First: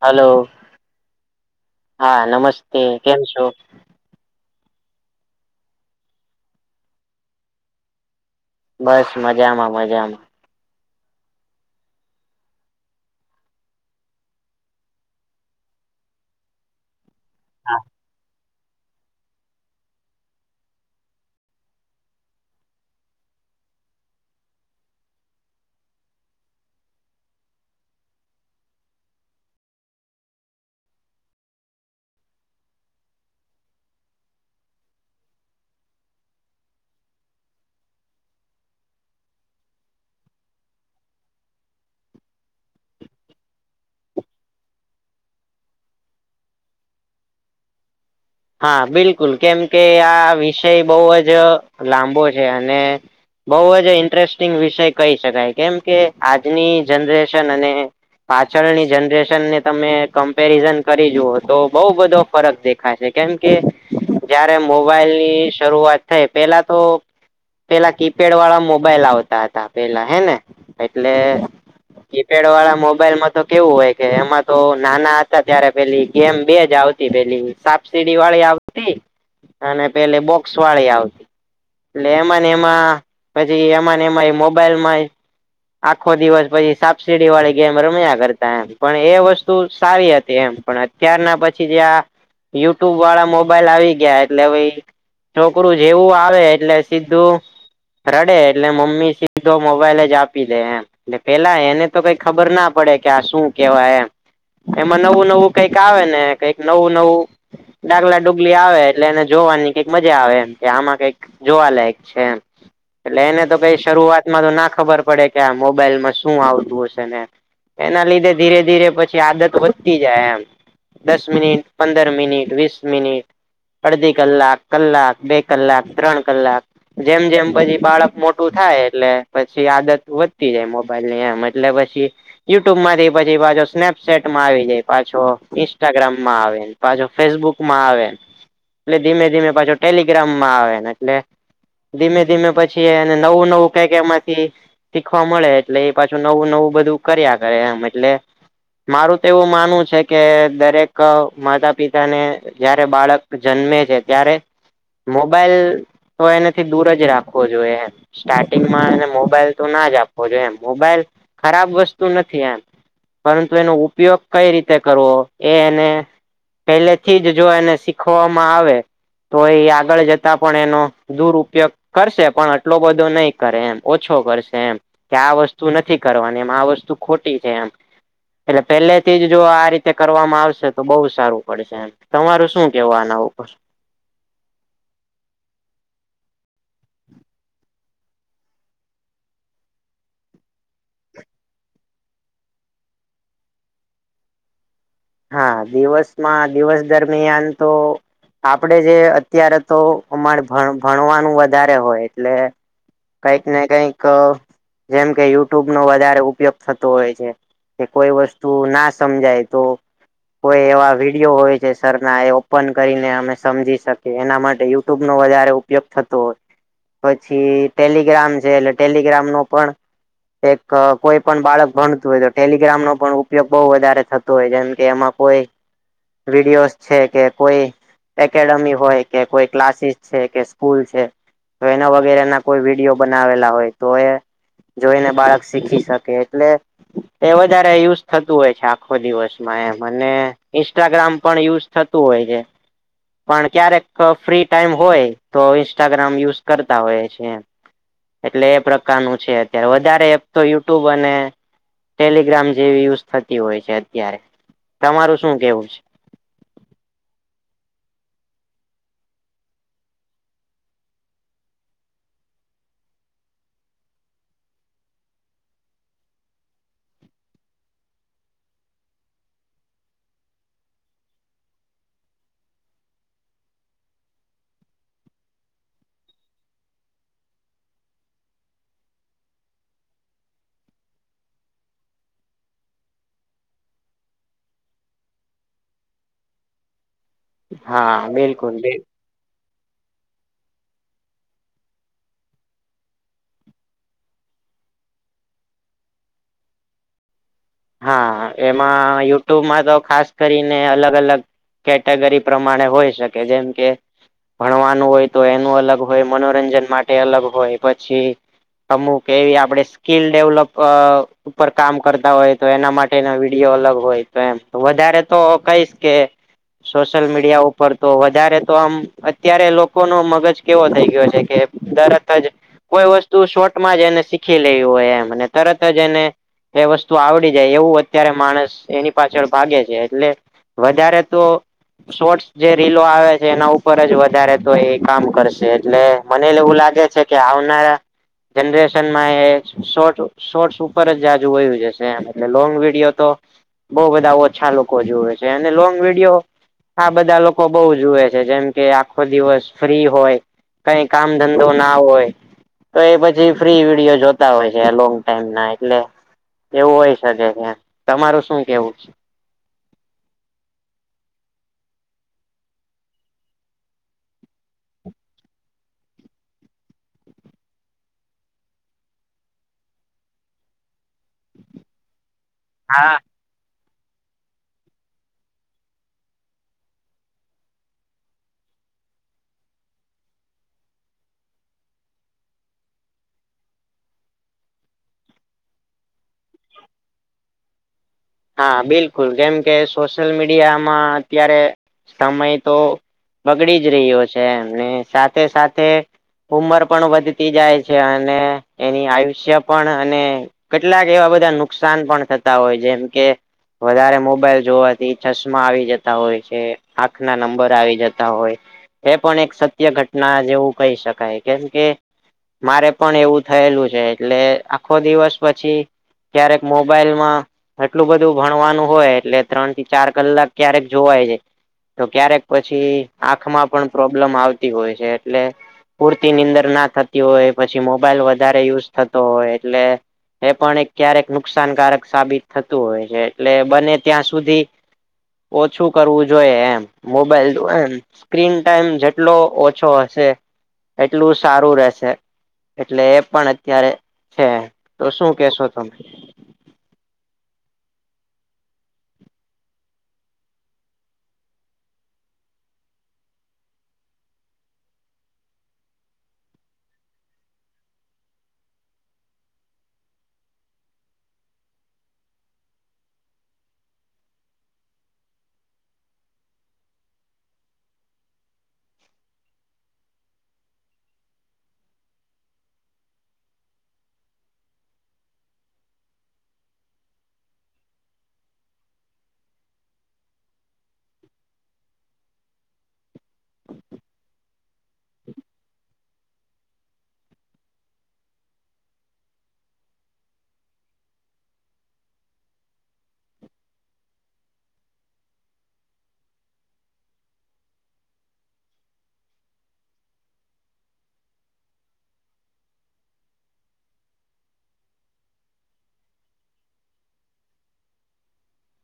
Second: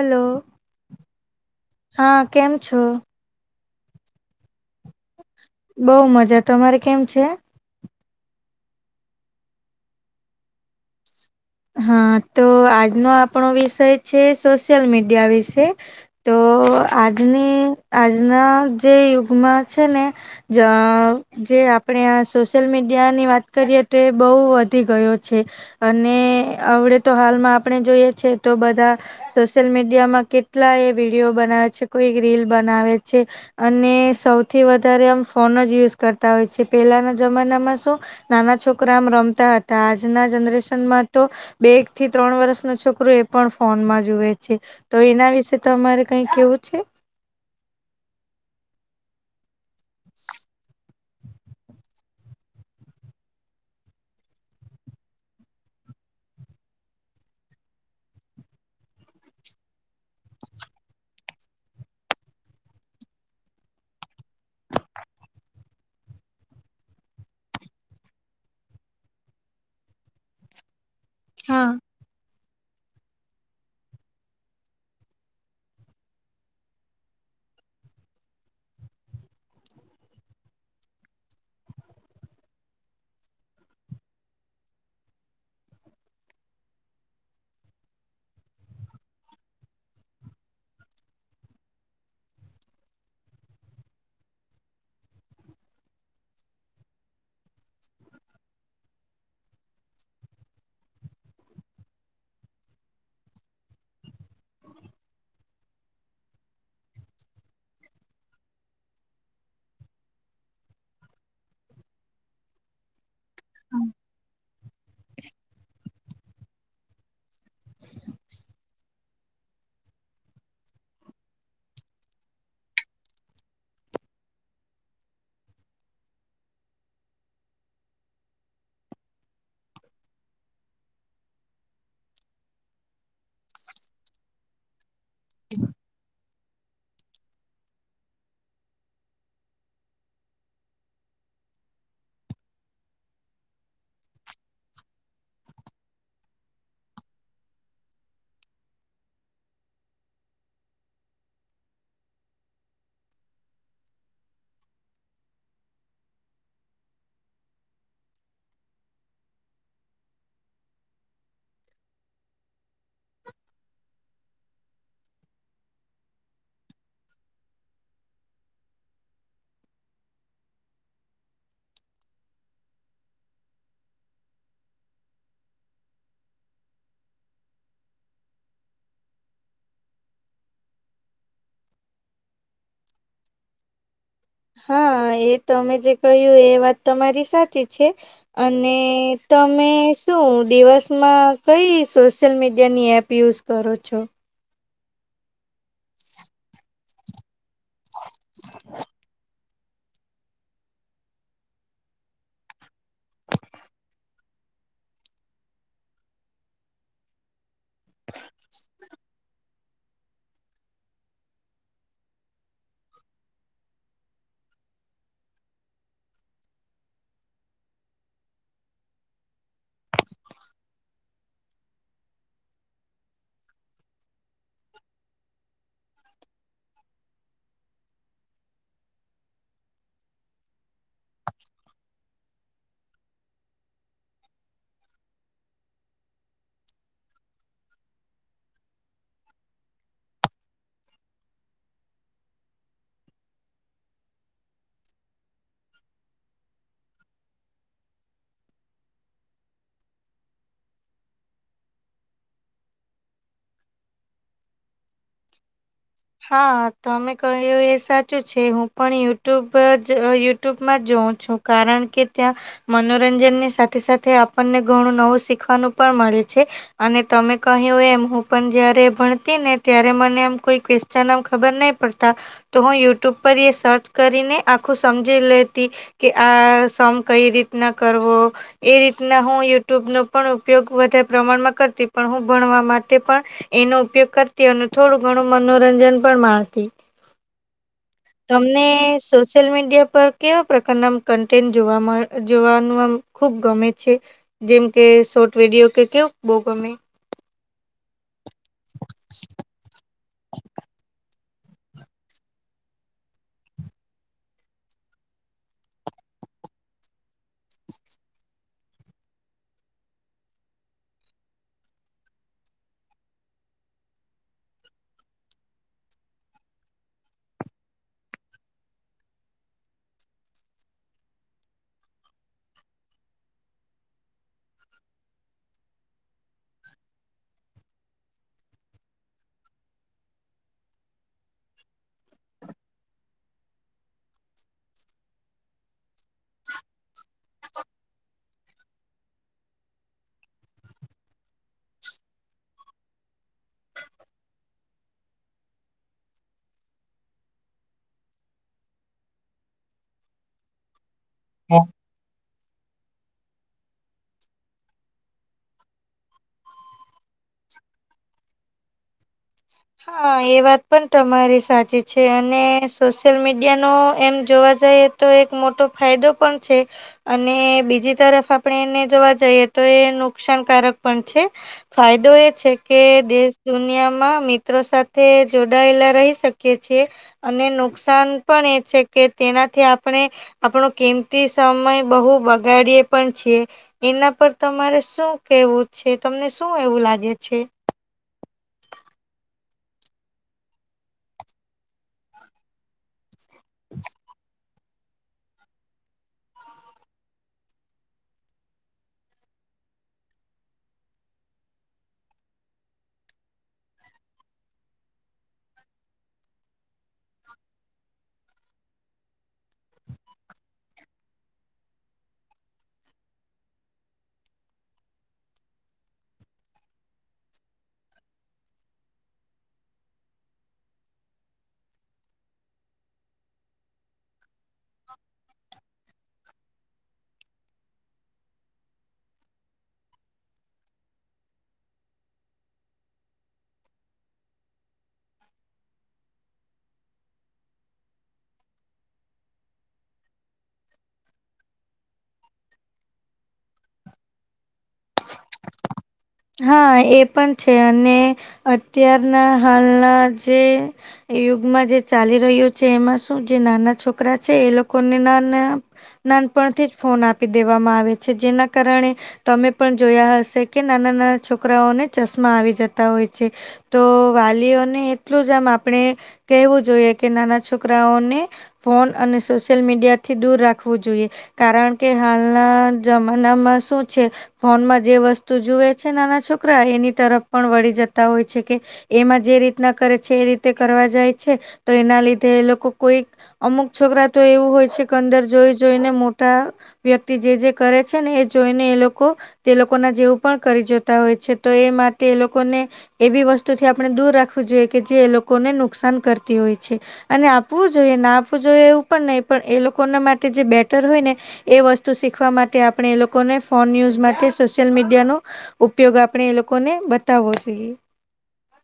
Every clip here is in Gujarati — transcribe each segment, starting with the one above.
હલો હા કેમ નમસ્તે છો કેમ છો. બઉ મજા તમારે કેમ છે બસ મજામાં મજામાં હા તો આજનો આપણો વિષય છે સોશિયલ મીડિયા વિશે તો આજની આજના જે યુગમાં છે ને જે આપણે સોશિયલ મીડિયા ની વાત કરીએ તો બહુ વધી ગયો છે. અને અડે તો હાલમાં આપણે જોઈએ છેએ તો બધા સોશિયલ મીડિયામાં કેટલા એ વિડીિયો બનાવે છે કોઈ રીલ બનાવે છે. અને સૌથી વધારે આમ ફોન જ યુઝ કરતા હોય છે પહેલાના જમાનામાં શું નાના છોકરા આમ રમતા હતા, આજના જનરેશનમાં તો બે એક થી ત્રણ વર્ષ ન છોકરો એ પણ ફોનમાં જુએ છે. તો એના વિશે તો અમારે કઈ કેવું છે? હા બિલકુલ, કેમ કે આ વિષય બહુજ લાંબો છે, અને બહુજ ઇન્ટરેસ્ટિંગ વિષય કહી શકાય, કેમ કે આજની જનરેશન અને પાછળની જનરેશનને તમે કમ્પેરિઝન કરી જુઓ, તો બઉુ બધો ફરક દેખાશે. કેમકે, જયારે મોબાઈલ ની શરૂઆત થાય પેલા તો. પેલા કીપેડ વાળા મોબાઈલ આવતા હતા, પેલા હે ને એટલે હા કીપેડ વાળા મોબાઈલમાં તો કેવું હોય, કે એમાં તો નાના હતા ત્યારે પેલી ગેમ બેજ આવત એ પેલી સાપસીડી વાળી આવતી, અને પેલી બોક્સ વાળી આવતી. લેમન એમાં પછી એમાંને એમાં એ મોબાઈલ માં એ આખો દિવસ પછી સાબસીડી વાળી ગેમ રમ્યા કરતા એમ, પણ એ વસ્તુ સારી હતી એમ, પણ અત ત્યારના પછી જે આ યુટ્યુબ વાળા મોબાઈલ આવી ગયા એટલે હવે ઈ છોકરું જેવું આવે એટલે સીધું. રડે એટલે મમ્મી સીધો મોબાઈલ જ આપી દે એમ. એટલે પેલા એને તો કઈ ખબર ના પડે કે આ શું કેવાય એમ એમાં નવું નવું કંઈક આવે ને કઈક નવું નવું ડાગલા ડુગલી આવે એટલે એને જોવાની કઈક મજા આવે એમ, કે આમાં કઈક જોવાલાયક છે એમ. એટલે એને તો કઈ શરૂઆતમાં તો ના ખબર પડે કે આ મોબાઈલમાં શું આવતું હશે ને એના લીધે ધીરે ધીરે પછી આદત વધતી જાય એમ, દસ મિનિટ પંદર છ મિનિટ, વીસ મિનિટ, અડધી કલાક, કલાક, બે કલાક, ત્રણ કલાક. જેમ જેમ પછી બાળક મોટું થાય, એટલે પછી આદત વધતી જાય મોબાઈલ ની, એમ એટલે પછી યુટ્યુબ માંથી પછી પાછો સ્નેપશેટમાં આવી જાય પાછો, ઈન્સ્ટાગ્રામમાં આવે. પાછો ફેસબુક માં આવે, એટલે ધીમે ધીમે પાછો ટેલિગ્રામમાં આવે, એટલે ધીમે ધીમે પછી અને નવું નવું ક કે એમાંથી. શીખવા મળે એટલે એ પાછું નવું નવું બધું કર્યા કરે એમ એટલે. મારું તો એવું માનવું છે કે દરેક મ. પિતા ને જયારે બાળક જન્મે છે, ત્યારે મોબાઈલ તો એનાથી દૂર જ રાખવો જોઈએ એમ. સ્ટાર્ટિંગમાં એને મોબાઈલ તો નાજ આપવો જોઈએ એમ, મોબાઈલ ખરાબ વસ્તુ નથી એમ. પરંતુ એનો ઉપયોગ કઈ રીતે કરવો? એ એને પેલેથીજ જો એને શીખવામાં આવે. તો એ આગળ જતા પણ એનો દુર ઉપયોગ કરશે, પણ આટલો બધો નહી કરે એમ, ઓછો કરશે એમ. કે આ વસ્તુ નથી કરવાની, એમ આ વસ્તુ ખોટી છે, એમ એટલે પહેલે થીજ જો આ રીતે કરવામાં આવશે, તો બહુ સારું. પડશે, તમારું શું કેવા આના ઉપર? હા, એ તમેજે કહ્યું, એ વાત તમારી સાચી છે. અને તમે શું દિવસમાં કઈ સોશિયલ મીડિયાની એપ યુઝ કરો છો. હા દિવસમાં દિવસ દરમિયાનતો આપડે જે. અત્યારે તો અમારે ભણવાનું વધારે હોય એટલે. કઈકને કઈક જેમ કે યુટ્યુબ નો વધારે ઉપયોગ થતો હોય છે. કે કોઈ વસ્તુ ના સમજાય તો. કોઈ એવા વિડીિયો હોય છે સર ના એ ઓપન કરીને અમે સમજી શકીએ એના માટે યુટ્યુબ નો વધારે. ઉપયોગ થતો હોય પછી ટેલિગ્રામ છે એટ ટેલિગ્રામ નો પણ. એક કોઈ પણ બાળક ભણતું હોય તો ટેલિગ્રામ નો પણ ઉપયોગ બહઉ વધારે થતો હોય જેમ. કે એમાં કોઈ વિડીયોસ છે કે કોઈ. એકેડેમી હોય કે કોઈ ક્લાસીસ છે કે સ્કૂલ છે. તો એના વગેરે ના કોઈ વિડીયો બનાવેલા હોય તો એ. જોઈને બાળક શીખી શકે એટલે એ વધારે યુઝ થતું હોય છે આખો દિવસ. મને ઇન્સ્ટાગ્રામ પણ યુઝ થતું હોય છે. પણ ક્યારેક ફ્રી ટાઈમ હોય તો ઇન્સ્ટાગ્રામ યુઝ કરતા હોય છેમ. એટલે એ પ્રકારનું છે અત્યારે વધારે એપ તો યુટ્યુબ અને. ટેલિગ્રામ જેવી યુઝ થતી હોય છે અત્યારે. તમારું શું કેવું છે. હા તમે કહ્યું એ સાચું છે હું પણ યુટ્યુબજ યુ. યુટ્યુબમાં જોઉં છું કારણ કે ત્યાં. મનોરંજન ની સાથે સાથે આપણને ઘણું નવું શીખવાનું પણ મળે છે. અને તમે કહ્યું એમ હું પણ જયારે ભણતી ને. ત્યારે મને આમ કોઈ ક્વેશ્ચન આમ ખબર નહી પડતા. તો હું યુટ્યુબ પર એ સર્ચ કરીને આખું સમજી લેતી. કે આ સમ કઈ રીતના કરવો. એ રીતના હું યુટ્યુબનો પણ ઉપયોગ વધારે પ્રમાણમાં કરતી પણ હું ભણવા માટે પણ. એનો ઉપયોગ કર. થોડું ઘણું મનોરંજન પણ માણતી હા બિલકુલ તમને. બિલકુલ સોશિયલ મીડિયા પર કેવા પ્રકારના કન્ટેન્ટ જોવા મા જોવાનું આમ ખૂબ ગમે છે. જેમ કે શોર્ટ વિડિયો કે કેવું બો ગમે. હા એમાં યુટ્યુબમાં તો ખાસ કરીને અલગ અલગ. કેટેગરી પ્રમાણે હોય શકે જેમ કે. ભણવાનું હોય તો એનું અલગ હોય મનોરંજન માટે અલગ હોય પછી. અમુક એવી આપડે સ્કીલ ડેવલપ અ ઉપર કામ કરતા હોય. તો એના માટે ના વિડીયો અલગ હોય તો એમ વધારે તો કહીશ કે. સોશિયલ મીડિયા ઉપર તો વધારે તો આમ અત્યારે લોકોનો મગજ કેવો થઈ ગયો છે કે. તરતજ કોઈ વસ્તુ શોર્ટમાં જ એને શીખી લેવી હોય એમ તરતજ એને. એ વસ્તુ આવડ. જાય એવું અત્યારે માણસ એની પાછળ ભાગે છે એટલે વધારે તો. શોર્ટસ જે રીલો આવે છે એના ઉપરજ વધારે તો એ કામ કરશે એટલે મને એવું લાગે છે. કે આવનારા. જનરેશન માં એ સોર્ટ સોર્ટસ ઉપરજ જાજુ વવયું જશે એમ. અને લોંગ વિડીયો તો બહુ બધા ઓછા લોકો જુવે છે અને લોંગ વિડીયો. આ બધા લોકો બઉુ જુએ છે જેમ કે આખો દિવસ ફ્રી હોય. કઈ કામ ધંધોના હોય. તો એ પછી ફ્રી વિડીયો જોતા હોય છે લોંગ ટાઈમના એટલે એવું હોય. તે દરમિયાન તમારું શું કેવું છે. હા એ વાત પણ તમારી સાચી છે અને સોશિયલ મીડિયા નો એમ જોવા જઈ. તો એક મોટો ફાયદો પણ છે. અને બીજી તરફ આપણે એને જોવા જઈએ તો એ નુકસાનકારક પણ છે. ફાયદો એ છે કે હા દેશ દુનિયામાં મી. મિત્રો સાથે જોડાયેલા રહી શકીએ છીએ. અને નુકસાન પણ એ છે કે તેનાથી આપણે આપણો કિમતી સમય બહુ બગાડીએ પણ છીએ. એના પર તમારે શું કેવું છે તમને શું એવું લાગે છે? હા બિલકુલ જેમ કે સોશિયલ મીડિયામાં અત્યારે સમય તો. બગડી જ રહ્યો છે એમને સાથે સાથે. ઉંમર પણ વધતી જાય છે અને એની આયુષ્ય પણ અને. કેટલાક એવા બધા નુકસાન પણ થતા હોય જેમ. કે વધારે મોબાઈલ જોવાથી ચશ્મા આવી જતા હોય છે. આંખ ના નંબર આવી જતા હોય. એ પણ એક સત્ય ઘટના જેવું કહી શકાય કેમ કે. મારે પણ એવું થયેલું છે એટલે આખો દિવસ પછી ક્યારેક મોબાઈલ માં. એટલું બધું ભણવાનું હોય એટલે ત્રણ થી ચાર કલાક ક્યારેક જોવાય જાય. તો ક્યારેક પછી આંખમાં પણ પ્રોબ્લેમ આવતી હોય છે એટલે પુરતી નિંદર નાથ. હોય પછી મોબાઈલ વધારે યુઝ થતો હોય એટલે એ પણ એક ક્યારેક નુકસાનકારક સાબિત થતું હોય છે એટલે બને ત્યાં સુધી ઓછું કરવું જોઈએ એમ મોબાઈલ. સ્ક્રીનટાઈમ જેટલો ઓછો હશે એટલું સારું રહેશે. એટલે એ પણ અત્યારે છે તો શું કેશો તમે? હા એ પણ છે અને અત્યારના હાલના જે એ યુગમાં જે ચાલી રહ્યું છે એમાં શું જે નાના છોકરા છે એ લોકોને નાના નાનપણથી જ ફોન આપી દેવામાં આવે છે જેના કારણે તમે પણ જોયા હશે કે. નાના નાના છોકરાઓને ચશ્મા આવી જતા હોય છે. તો વાલીઓને એટલું જ આમ આપણેે કેહેવું જોઈએ કે નાના છોકરાઓને. ફોન અને સોશિયલ મીડિયા થી દૂર રાખવું જોઈએ. કારણ કે હાલના જમાનામાં શું છે ફોનમાં જે વસ્તુ જુએ છે નાના છોકરા એની તરફ પણ વળી જતા હોય છે કે એમાં જે રીતના કરે છે એ રીતે કરવા જાય છે તો એના લીધે એ લોકો કોઈક અમુક છોકરા તો એવું હોય છે કે અંદર જોઈ જોઈને મોટા વ્યક્તિ જે જે કરે છે ને એ જોઈને એ લોકો તે લોકોના જેવુ પણ કરી જોતા હોય છે તો એ માટે એ લોકોને એવી વસ્તુથી આપણે દૂર રાખવું જોઈએ કે જે એ લોકોને નુકસાન કરતી હોય છે. અને આપવું જોઈએ ના આપવું જોઈએ એવું પણ નહી પણ એ લોકોના માટે જે બેટર હોય ને એ વસ્તુ શીખવા માટે આપણે એ લોકોને ફોન યુઝ માટે સોશિયલ મીડિયા નો ઉપયોગ આપણેે એ લોકો ને બતાવવો જોઈએ.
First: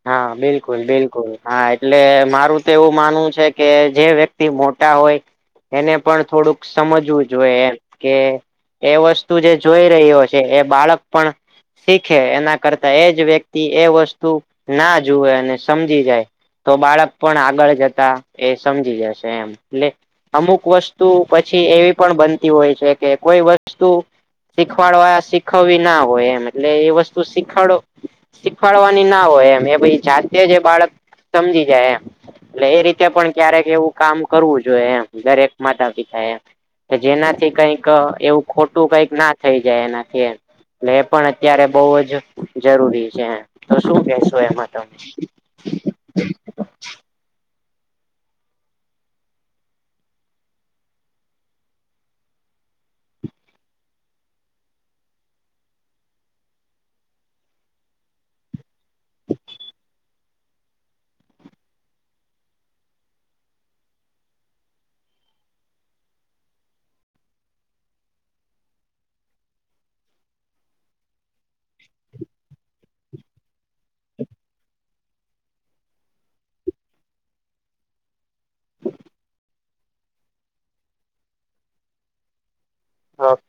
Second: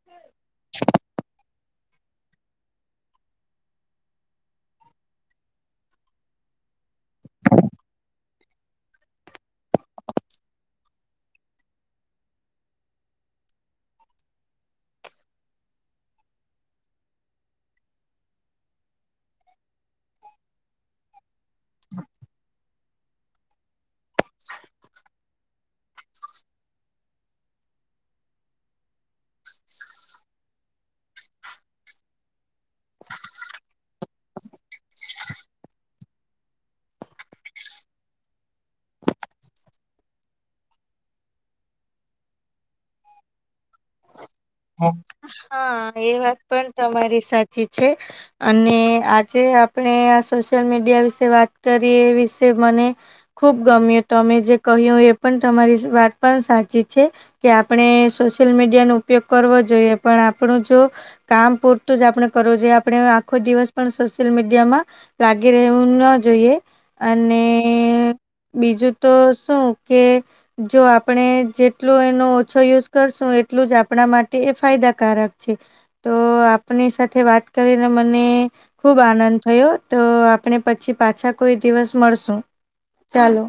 હા બિલકુલ બિલકુલ હા એટલે મારું તો એવું માનવું છે કે જે વ્યક્તિ મોટા હોય એને પણ થોડુંક સમજવું જોઈએ એમ કે એ વસ્તુ જે જોઈ રહ્યો છે એ બાળક પણ શીખે એના કરતા એજ વ્યક્તિ એ વસ્તુ ના જુવે અને સમજી જાય. તો બાળક પણ આગળ જતા એ સમજી જશે એમ એટલે અમુક વસ્તુ પછી એવી પણ બનતી હોય છે કે કોઈ વસ્તુ શીખવાડવા શીખવવી ના હોય એમ એટલે એ વસ્તુ શીખવાડ શીખવાડવાની ના હોય એમ એ પછી જાતે જ એ બાળક સમજી જાય એમ એટલે એ રીતે પણ ક્યારેક એવું કામ કરવું જોઈએ એમ દરેક માતા પિતા એ કે જેનાથી કઈક એવું ખોટું કંઈક ના થઈ જાય એનાથી એમ. એટલે એ પણ અત્યારે બહુ જ જરૂરી છે તો શું કેશો એમાં? તમે હા એ વાત પણ તમારી સાચી છે. અને આજે આપણે આ સોશયલ મીડિયા વિશે વાત કરીએ એ વિશે મને ખુબ ગમે તમે જે કહ્યું હો એ પણ તમારી વાત પણ સાચી છે. કે આપણે સોશિયલ મીડિયા નો ઉપયોગ કરવો જોઈએ પણ આપણું જો કામ પૂરતું જ આપણે કરવું જોઈએ આપણે આખો દિવસ પણ સોશિયલ મીડિયામાં લાગી રહેવું ન જોઈએ અને બીજું તો શું કે જો આપણેે જેટલો એનો ઓછો યુઝ કરશું એટલું જ આ આપણા માટે એ ફાયદાકારક છે તો આપણી સાથે વાત કરીને મને ખુબ આનંદ થયો તો આપણે પછી પાછા કોઈ દિવસ મળશું અ ચાલો.